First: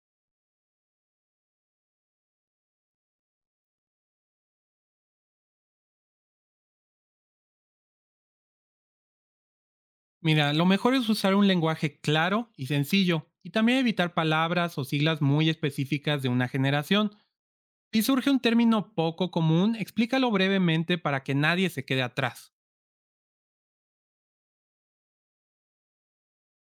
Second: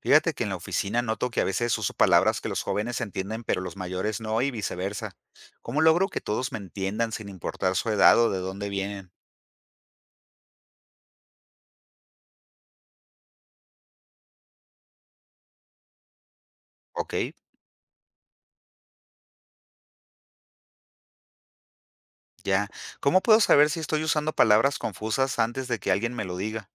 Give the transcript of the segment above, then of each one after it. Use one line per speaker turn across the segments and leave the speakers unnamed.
Fíjate que en la oficina noto que a veces uso palabras que los jóvenes entienden, pero los mayores no y viceversa. ¿Cómo logro que todos me entiendan sin importar su edad o de dónde vienen?
Mira, lo mejor es usar un lenguaje claro y sencillo y también evitar palabras o siglas muy específicas de una generación.
Ok,
Si surge un término poco común, explícalo brevemente para que nadie se quede atrás.
ya. ¿Cómo puedo saber si estoy usando palabras confusas antes de que alguien me lo diga?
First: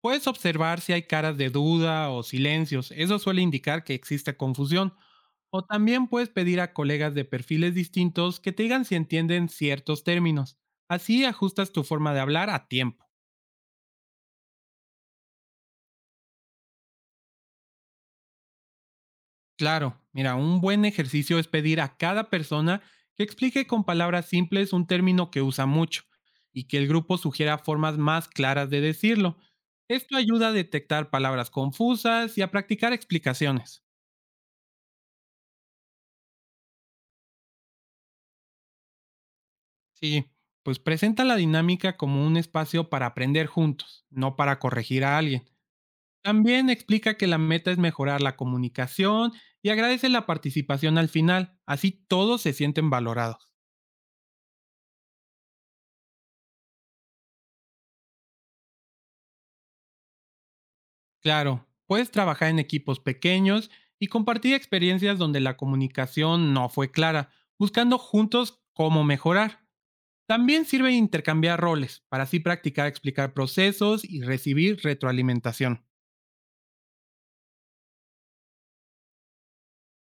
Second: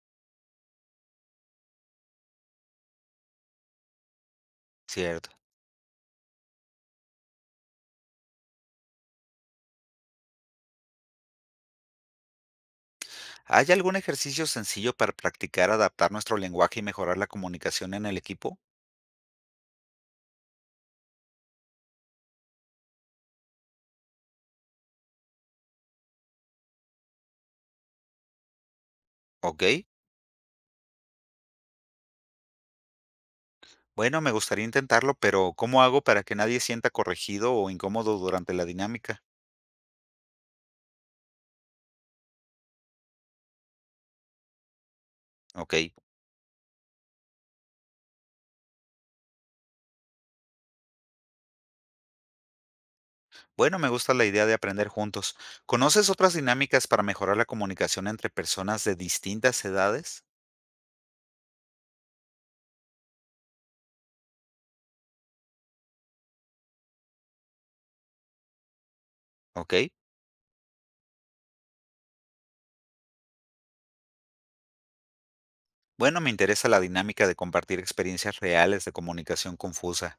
Puedes observar si hay caras de duda o silencios, eso suele indicar que existe confusión.
Cierto.
O también puedes pedir a colegas de perfiles distintos que te digan si entienden ciertos términos. Así ajustas tu forma de hablar a tiempo.
¿Hay algún ejercicio sencillo para practicar adaptar nuestro lenguaje y mejorar la comunicación en el equipo?
Claro, mira, un buen ejercicio es pedir a cada persona que explique con palabras simples un término que usa mucho y que el grupo sugiera formas más claras de decirlo.
Ok.
Esto ayuda a detectar palabras confusas y a practicar explicaciones.
Bueno, me gustaría intentarlo, pero ¿cómo hago para que nadie sienta corregido o incómodo durante la dinámica?
Sí, pues presenta la dinámica como un espacio para aprender juntos, no para corregir a alguien.
Ok.
También explica que la meta es mejorar la comunicación y agradece la participación al final, así todos se sienten valorados.
Bueno, me gusta la idea de aprender juntos. ¿Conoces otras dinámicas para mejorar la comunicación entre personas de distintas edades?
Claro, puedes trabajar en equipos pequeños y compartir experiencias donde la comunicación no fue clara, buscando juntos cómo mejorar.
Ok.
También sirve intercambiar roles para así practicar explicar procesos y recibir retroalimentación.
Bueno, me interesa la dinámica de compartir experiencias reales de comunicación confusa.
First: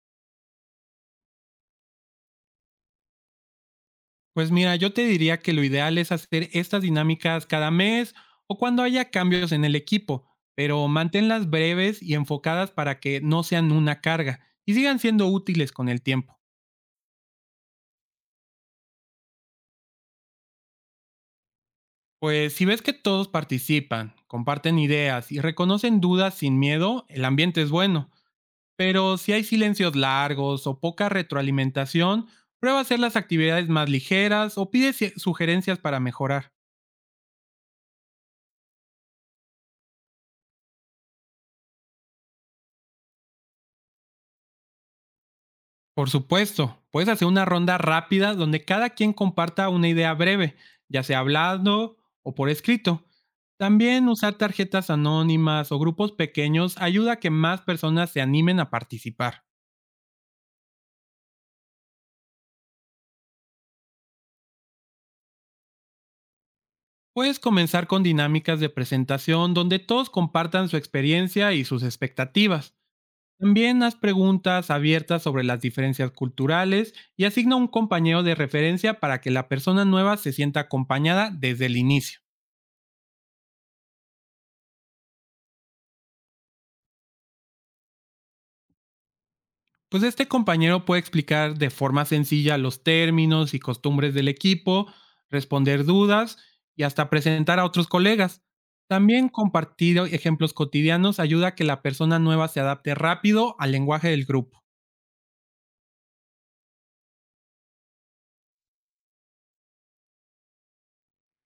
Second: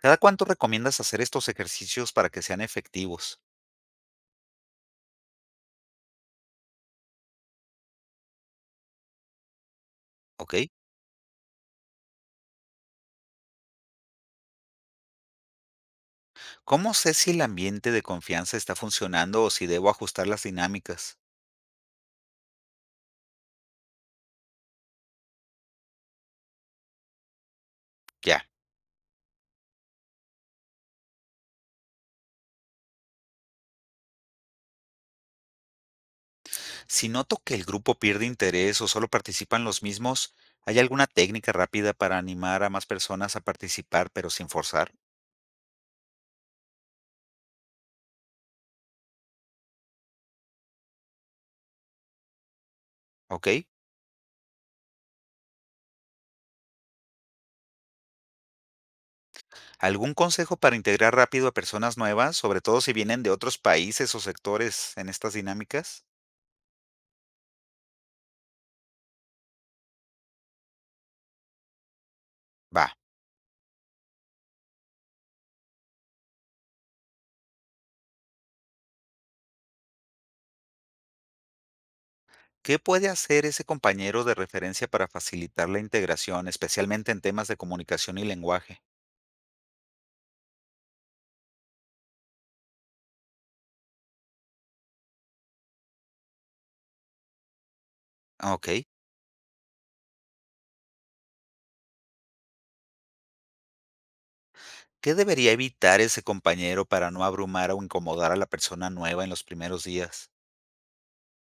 ¿Cada cuánto recomiendas hacer estos ejercicios para que sean efectivos?
Pues mira, yo te diría que lo ideal es hacer estas dinámicas cada mes o cuando haya cambios en el equipo,
Ok.
pero manténlas breves y enfocadas para que no sean una carga y sigan siendo útiles con el tiempo.
¿Cómo sé si el ambiente de confianza está funcionando o si debo ajustar las dinámicas?
Pues si ves que todos participan, comparten ideas y reconocen dudas sin miedo, el ambiente es bueno.
Ya.
Pero si hay silencios largos o poca retroalimentación, prueba hacer las actividades más ligeras o pide sugerencias para mejorar.
Si noto que el grupo pierde interés o solo participan los mismos, ¿hay alguna técnica rápida para animar a más personas a participar pero sin forzar?
Por supuesto, puedes hacer una ronda rápida donde cada quien comparta una idea breve, ya sea hablando o por escrito.
¿Ok?
También usar tarjetas anónimas o grupos pequeños ayuda a que más personas se animen a participar.
¿Algún consejo para integrar rápido a personas nuevas, sobre todo si vienen de otros países o sectores en estas dinámicas?
Puedes comenzar con dinámicas de presentación donde todos compartan su experiencia y sus expectativas.
Va.
También haz preguntas abiertas sobre las diferencias culturales y asigna un compañero de referencia para que la persona nueva se sienta acompañada desde el inicio.
¿Qué puede hacer ese compañero de referencia para facilitar la integración, especialmente en temas de comunicación y lenguaje?
Pues este compañero puede explicar de forma sencilla los términos y costumbres del equipo, responder dudas y hasta presentar a otros colegas.
Ok.
También compartir ejemplos cotidianos ayuda a que la persona nueva se adapte rápido al lenguaje del grupo.
¿Qué debería evitar ese compañero para no abrumar o incomodar a la persona nueva en los primeros días?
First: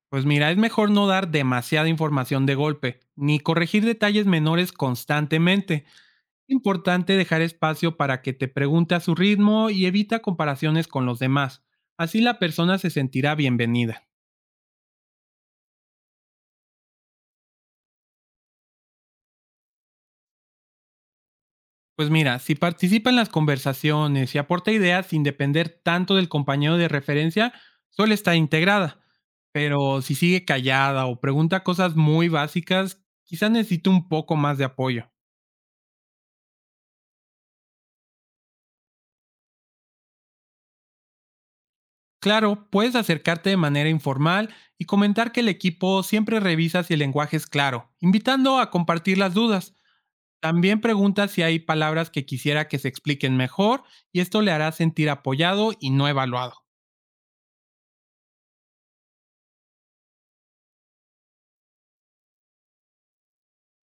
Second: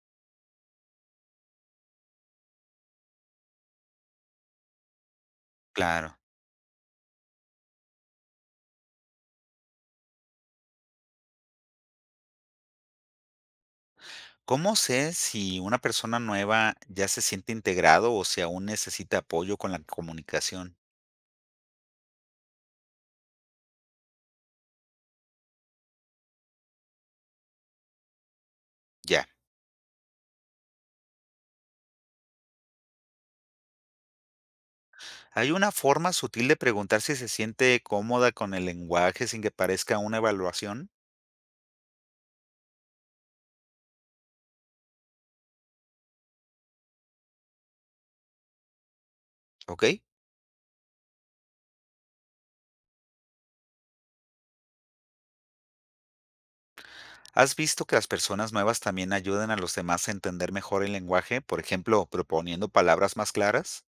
Pues mira, es mejor no dar demasiada información de golpe, ni corregir detalles menores constantemente.
Claro.
Es importante dejar espacio para que te pregunte a su ritmo y evita comparaciones con los demás. Así la persona se sentirá bienvenida.
¿Cómo sé si una persona nueva ya se siente integrado o si aún necesita apoyo con la comunicación?
Pues mira, si participa en las conversaciones y aporta ideas sin depender tanto del compañero de referencia, suele estar integrada.
Ya.
Pero si sigue callada o pregunta cosas muy básicas, quizás necesite un poco más de apoyo.
Hay una forma sutil de preguntar si se siente cómoda con el lenguaje sin que parezca una evaluación,
Claro, puedes acercarte de manera informal y comentar que el equipo siempre revisa si el lenguaje es claro, invitando a compartir las dudas.
¿ok?
También pregunta si hay palabras que quisiera que se expliquen mejor y esto le hará sentir apoyado y no evaluado.
¿Has visto que las personas nuevas también ayudan a los demás a entender mejor el lenguaje, por ejemplo, proponiendo palabras más claras?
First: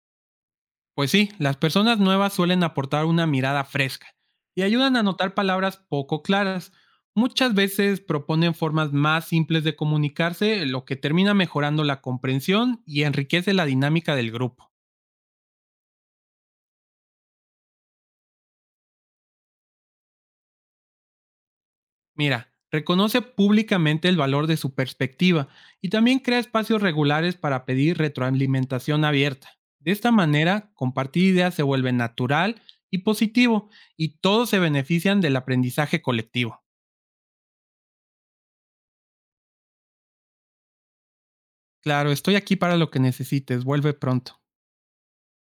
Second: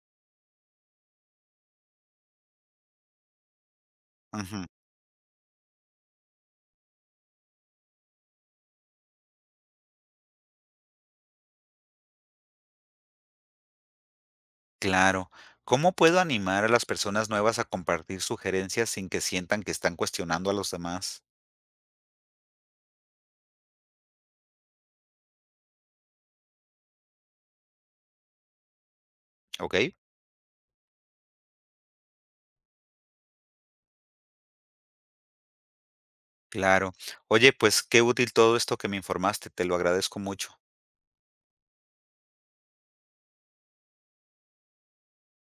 Pues sí, las personas nuevas suelen aportar una mirada fresca y
Ujú,
ayudan a notar palabras poco claras. Muchas veces proponen formas más simples de comunicarse, lo que termina mejorando la comprensión y enriquece la dinámica del grupo.
claro. ¿Cómo puedo animar a las personas nuevas a compartir sugerencias sin que sientan que están cuestionando a los demás?
Mira, reconoce públicamente el valor de su perspectiva y también crea espacios regulares para pedir retroalimentación abierta.
¿Ok?
De esta manera, compartir ideas se vuelve natural y positivo y todos se benefician del aprendizaje colectivo.
Claro. Oye, pues qué útil todo esto que me informaste, te lo agradezco mucho.
Claro, estoy aquí para lo que necesites. Vuelve pronto.